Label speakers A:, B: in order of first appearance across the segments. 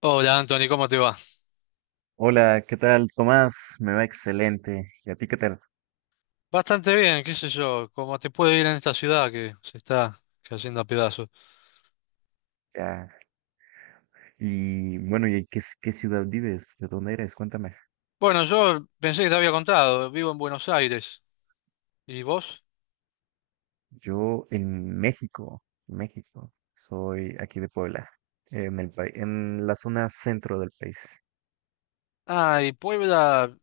A: Hola Anthony, ¿cómo te va?
B: Hola, ¿qué tal, Tomás? Me va excelente. ¿Y a ti qué tal?
A: Bastante bien, qué sé yo, cómo te puede ir en esta ciudad que se está cayendo a pedazos.
B: Ya. Y bueno, ¿y en qué, qué ciudad vives? ¿De dónde eres? Cuéntame.
A: Bueno, yo pensé que te había contado, vivo en Buenos Aires. ¿Y vos?
B: Yo en México, México. Soy aquí de Puebla, en el país, en la zona centro del país.
A: Ah, y Puebla,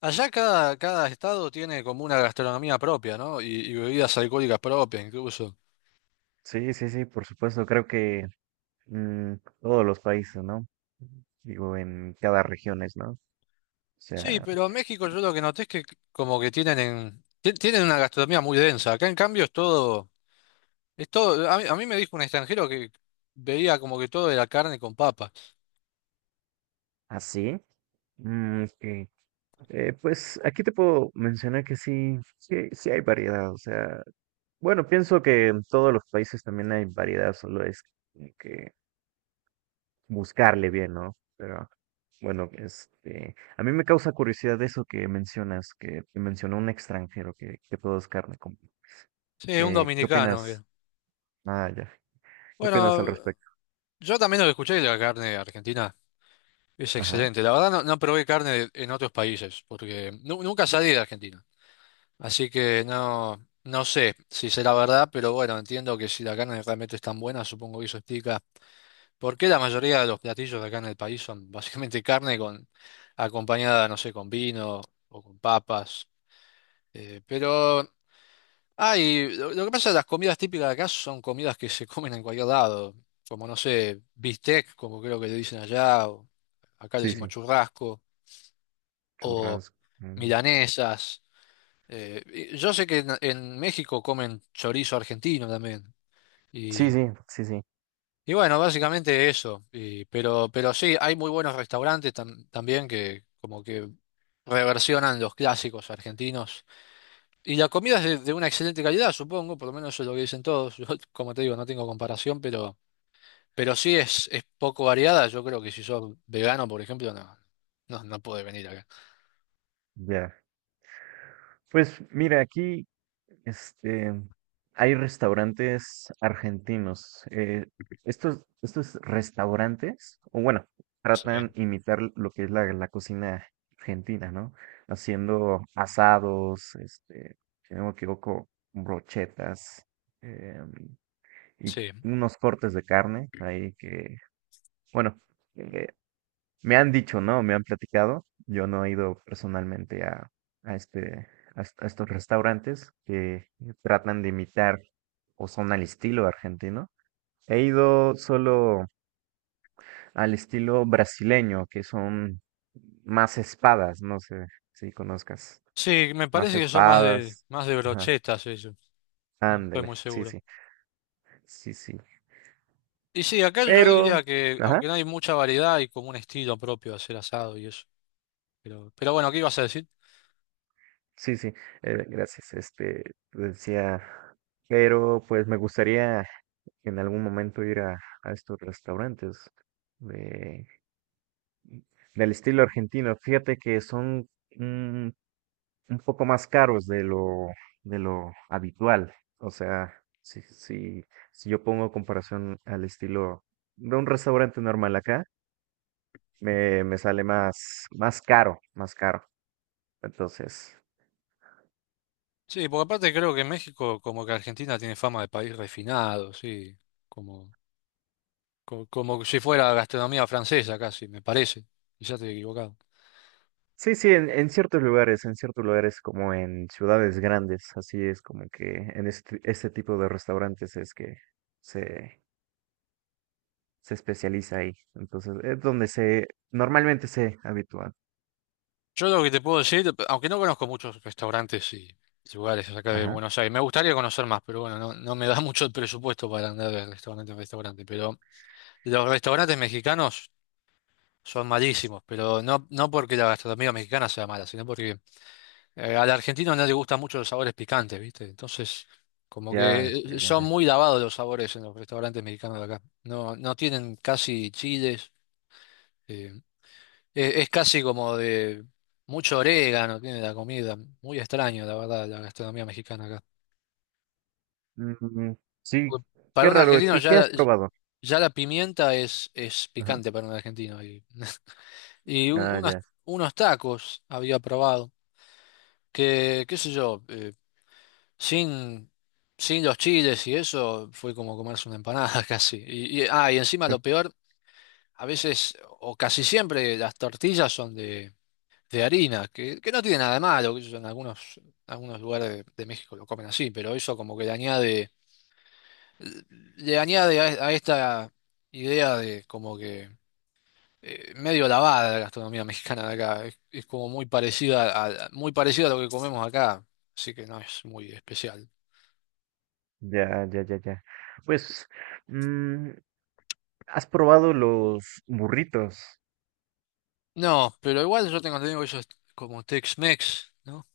A: allá cada estado tiene como una gastronomía propia, ¿no? Y bebidas alcohólicas propias incluso.
B: Sí, sí, sí, por supuesto. Creo que mm, todos los países, ¿no? Digo, en cada región, ¿no? O
A: Sí,
B: sea,
A: pero en México yo lo que noté es que como que tienen una gastronomía muy densa. Acá en cambio es todo, a mí me dijo un extranjero que veía como que todo era carne con papas.
B: así. Ok. Pues aquí te puedo mencionar que sí, sí, sí hay variedad. O sea. Bueno, pienso que en todos los países también hay variedad, solo es como que buscarle bien, ¿no? Pero bueno, a mí me causa curiosidad eso que mencionas, que mencionó un extranjero que todo es carne. Como
A: Sí, un
B: ¿qué
A: dominicano.
B: opinas?
A: Bien.
B: Ah, ya. ¿Qué opinas
A: Bueno,
B: al respecto?
A: yo también lo que escuché de la carne argentina es
B: Ajá.
A: excelente. La verdad no, no probé carne en otros países porque nunca salí de Argentina. Así que no, no sé si será verdad, pero bueno, entiendo que si la carne realmente es tan buena, supongo que eso explica por qué la mayoría de los platillos de acá en el país son básicamente carne con acompañada, no sé, con vino o con papas. Eh, pero lo que pasa es que las comidas típicas de acá son comidas que se comen en cualquier lado, como no sé, bistec, como creo que le dicen allá, o acá le
B: Sí,
A: decimos
B: sí.
A: churrasco, o
B: Churrasco. Mm.
A: milanesas. Eh, y yo sé que en México comen chorizo argentino también.
B: Sí,
A: Y,
B: sí, sí, sí.
A: y bueno, básicamente eso. Pero sí, hay muy buenos restaurantes también que como que reversionan los clásicos argentinos. Y la comida es de una excelente calidad, supongo, por lo menos eso es lo que dicen todos. Yo, como te digo, no tengo comparación, pero sí es poco variada. Yo creo que si sos vegano, por ejemplo, no puede venir acá.
B: Ya. Pues mira, aquí. Este, hay restaurantes argentinos. Estos restaurantes, o bueno,
A: Sí,
B: tratan imitar lo que es la cocina argentina, ¿no? Haciendo asados, si no me equivoco, brochetas, em, y
A: sí.
B: unos cortes de carne ahí que, bueno, eh, me han dicho, ¿no? Me han platicado. Yo no he ido personalmente a a, a estos restaurantes que tratan de imitar o son al estilo argentino. He ido solo al estilo brasileño, que son más espadas, no sé si conozcas.
A: Sí, me
B: Más
A: parece que son
B: espadas.
A: más de
B: Ajá.
A: brochetas eso. No estoy
B: Ándale.
A: muy
B: Sí,
A: seguro.
B: sí. Sí, sí.
A: Y sí, acá yo
B: Pero,
A: diría que,
B: ajá.
A: aunque no hay mucha variedad, hay como un estilo propio de hacer asado y eso. Pero bueno, ¿qué ibas a decir?
B: Sí, sí, gracias. Decía, pero pues me gustaría en algún momento ir a estos restaurantes de, del estilo argentino. Fíjate que son un, un poco más caros de de lo habitual. O sea, si yo pongo comparación al estilo de un restaurante normal acá, me sale más, más caro, más caro. Entonces,
A: Sí, porque aparte creo que México, como que Argentina, tiene fama de país refinado, sí. Como como si fuera gastronomía francesa casi, me parece. Quizás estoy equivocado.
B: sí, sí, en ciertos lugares como en ciudades grandes, así es como que en este tipo de restaurantes es que se, se especializa ahí. Entonces, es donde se, normalmente se habitúa.
A: Yo lo que te puedo decir, aunque no conozco muchos restaurantes y lugares acá de
B: Ajá,
A: Buenos Aires, me gustaría conocer más, pero bueno, no, no me da mucho el presupuesto para andar de restaurante en restaurante. Pero los restaurantes mexicanos son malísimos, pero no, no porque la gastronomía mexicana sea mala, sino porque al argentino no le gustan mucho los sabores picantes, ¿viste? Entonces, como
B: ya,
A: que
B: ya, ya,
A: son
B: ya.
A: muy lavados los sabores en los restaurantes mexicanos de acá. No, no tienen casi chiles. eh, Casi como de mucho orégano, tiene la comida. Muy extraño, la verdad, la gastronomía mexicana acá.
B: Mm, sí,
A: Porque
B: qué
A: Para un
B: raro,
A: argentino
B: ¿qué, qué has probado?
A: ya la pimienta es
B: Ajá,
A: picante para un argentino. Y, y un-
B: ah,
A: unos,
B: ya,
A: unos tacos había probado, que qué sé yo, sin, sin los chiles y eso fue como comerse una empanada casi. Y encima lo peor, a veces o casi siempre las tortillas son de harina, que no tiene nada de malo, que en algunos lugares de México lo comen así, pero eso como que le añade a esta idea de como que medio lavada de la gastronomía mexicana de acá, es como muy parecida a lo que comemos acá, así que no es muy especial.
B: ya, ya, ya, ya. Pues, mm, ¿has probado los burritos?
A: No, pero igual yo tengo entendido que eso es como Tex-Mex, ¿no?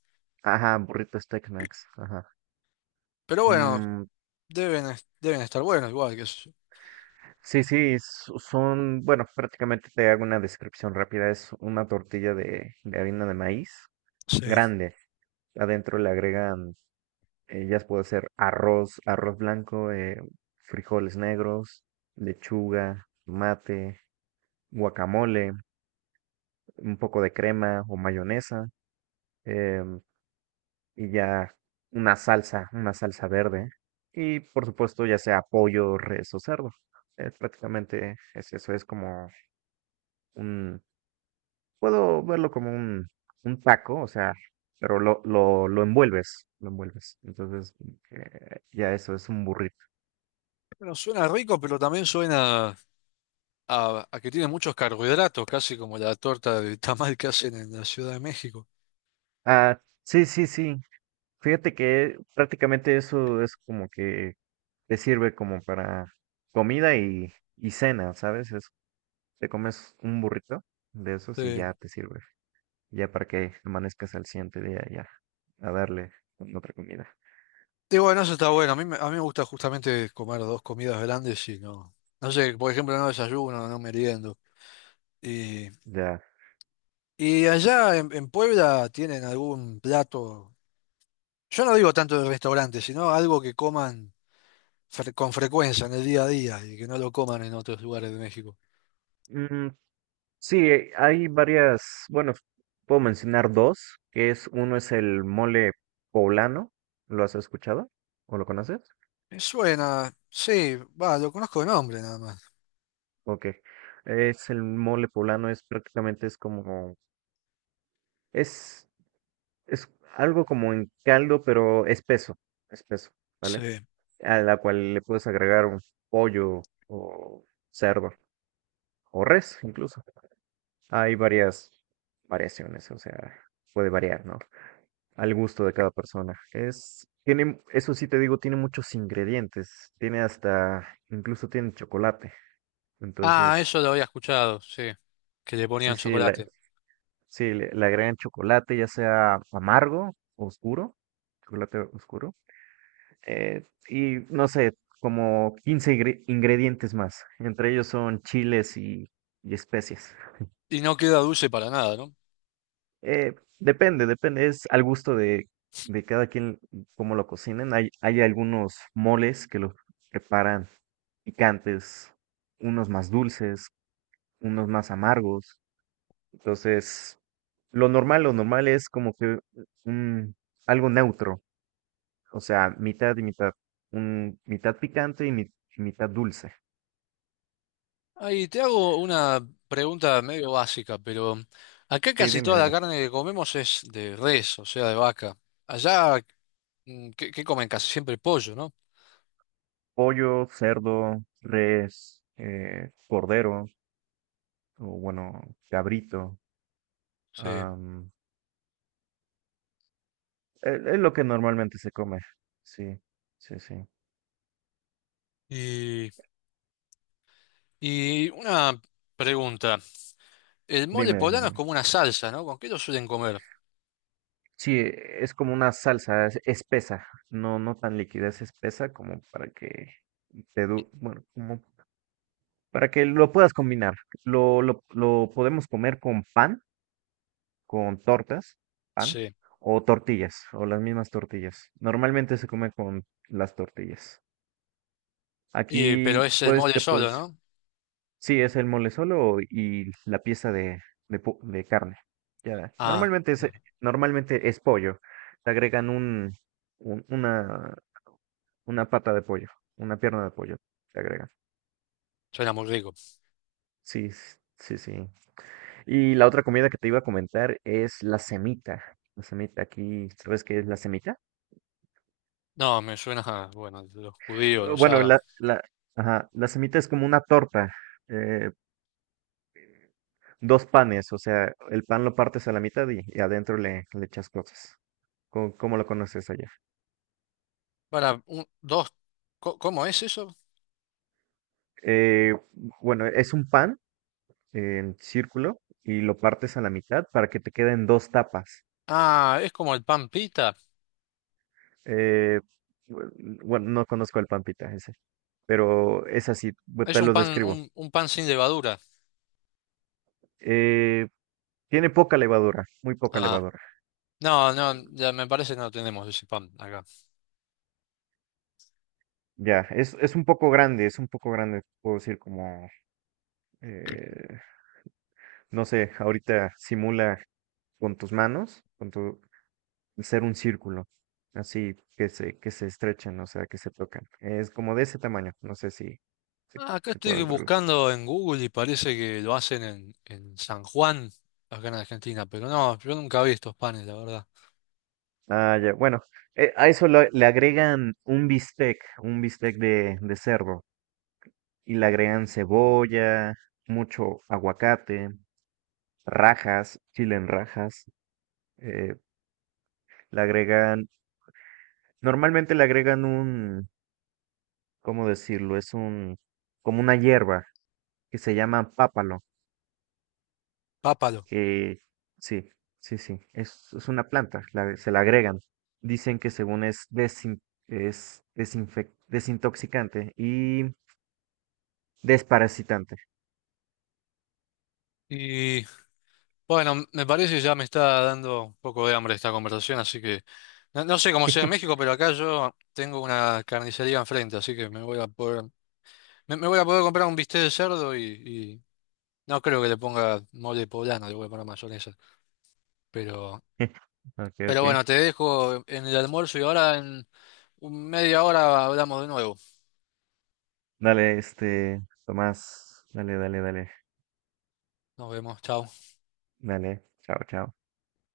B: Ajá, burritos Tex-Mex, ajá.
A: Pero bueno,
B: Mm,
A: deben estar buenos igual, que sí.
B: Sí, sí, son, bueno, prácticamente te hago una descripción rápida. Es una tortilla de harina de maíz grande. Adentro le agregan, ya puede ser arroz, arroz blanco, frijoles negros, lechuga, mate, guacamole, un poco de crema o mayonesa, em, y ya una salsa verde. Y por supuesto, ya sea pollo, res o cerdo. Prácticamente es eso, es como un, puedo verlo como un taco, o sea, pero lo envuelves, lo envuelves. Entonces, ya eso es un burrito.
A: Bueno, suena rico, pero también suena a que tiene muchos carbohidratos, casi como la torta de tamal que hacen en la Ciudad de México.
B: Ah, sí, sí, sí. Fíjate que prácticamente eso es como que te sirve como para comida y cena, ¿sabes? Es, te comes un burrito de esos y
A: Sí.
B: ya te sirve. Ya para que amanezcas al siguiente día, ya a darle con otra comida.
A: Y bueno, eso está bueno. A mí me gusta justamente comer dos comidas grandes y no. No sé, por ejemplo, no desayuno, no meriendo. Y,
B: Ya.
A: y allá en Puebla tienen algún plato, yo no digo tanto de restaurante, sino algo que coman con frecuencia en el día a día y que no lo coman en otros lugares de México.
B: Mm, sí, hay varias, bueno, puedo mencionar dos, que es, uno es el mole poblano, ¿lo has escuchado? ¿O lo conoces?
A: Me suena, sí, va, lo conozco de nombre nada más.
B: Ok. Es el mole poblano, es prácticamente es como, es, es algo como en caldo, pero espeso, espeso, ¿vale?
A: Sí.
B: A la cual le puedes agregar un pollo o cerdo o res incluso. Hay varias variaciones, o sea, puede variar, ¿no?, al gusto de cada persona. Es, tiene, eso sí te digo, tiene muchos ingredientes. Tiene hasta, incluso tiene chocolate.
A: Ah,
B: Entonces,
A: eso lo había escuchado, sí, que le
B: sí,
A: ponían
B: sí,
A: chocolate.
B: sí, le agregan chocolate, ya sea amargo o oscuro, chocolate oscuro. Y no sé, como 15 ingredientes más. Entre ellos son chiles y especias.
A: ¿Y no queda dulce para nada, no?
B: Eh, depende, depende, es al gusto de cada quien cómo lo cocinen. Hay algunos moles que los preparan picantes, unos más dulces, unos más amargos. Entonces, lo normal es como que un, algo neutro, o sea, mitad y mitad, un, mitad picante y, y mitad dulce.
A: Ahí te hago una pregunta medio básica, pero acá
B: Sí,
A: casi
B: dime,
A: toda la
B: dime.
A: carne que comemos es de res, o sea, de vaca. Allá, mm, ¿qué comen? Casi siempre pollo, ¿no?
B: Pollo, cerdo, res, cordero, o bueno, cabrito.
A: Sí.
B: am, es lo que normalmente se come. Sí, sí, sí.
A: Y, y una pregunta. El mole
B: Dime, dime,
A: poblano es
B: dime.
A: como una salsa, ¿no? ¿Con qué lo suelen comer?
B: Sí, es como una salsa espesa, no, no tan líquida, es espesa como para que te bueno, como para que lo puedas combinar. Lo podemos comer con pan, con tortas, pan,
A: Sí.
B: o tortillas, o las mismas tortillas. Normalmente se come con las tortillas.
A: Y,
B: Aquí
A: pero es el
B: puedes,
A: mole
B: te
A: solo,
B: puedes,
A: ¿no?
B: sí, es el mole solo y la pieza de, de carne. Ya,
A: Ah, claro.
B: normalmente es pollo. Te agregan un un- una, Una pata de pollo, una pierna de pollo, te agrega.
A: Suena muy rico.
B: Sí, sí, sí. Y la otra comida que te iba a comentar es la semita. La semita aquí, ¿sabes qué es la semita?
A: No, me suena, a, bueno, los judíos, los
B: Bueno,
A: árabes.
B: ajá, la semita es como una torta, eh, dos panes, o sea, el pan lo partes a la mitad y adentro le echas cosas. ¿Cómo, cómo lo conoces allá?
A: Para un, dos, ¿cómo es eso?
B: Eh, bueno, es un pan en círculo y lo partes a la mitad para que te queden dos tapas.
A: Ah, es como el pan pita.
B: Eh, bueno, bueno, no conozco al Pampita ese, pero es así,
A: Es
B: te lo describo.
A: un pan sin levadura.
B: Eh, tiene poca levadura, muy poca
A: Ah,
B: levadura.
A: no, no, ya me parece que no tenemos ese pan acá.
B: Ya, es un poco grande, es un poco grande, puedo decir como, eh, no sé, ahorita simula con tus manos, con tu ser un círculo, así que se estrechan, o sea, que se tocan. Es como de ese tamaño, no sé si, si,
A: Ah, acá
B: si
A: estoy
B: puedes verlo.
A: buscando en Google y parece que lo hacen en San Juan, acá en Argentina, pero no, yo nunca vi estos panes, la verdad.
B: Ah, ya. Bueno, a eso le agregan un bistec de cerdo, y le agregan cebolla, mucho aguacate, rajas, chile en rajas, eh, le agregan, normalmente le agregan un, ¿cómo decirlo? Es un, como una hierba que se llama pápalo,
A: Pápalo.
B: que sí, sí, sí, es una planta, se la agregan. Dicen que según es, es desintoxicante y desparasitante.
A: Y bueno, me parece que ya me está dando un poco de hambre esta conversación, así que no, no sé cómo sea en México, pero acá yo tengo una carnicería enfrente, así que me voy a poder. Me voy a poder comprar un bistec de cerdo y no creo que le ponga mole poblano, le voy a poner mayonesa. Pero,
B: Ok,
A: pero
B: ok.
A: bueno, te dejo en el almuerzo y ahora en media hora hablamos de nuevo.
B: Dale, Tomás. Dale, dale, dale.
A: Nos vemos, chao.
B: Dale. Chao, chao.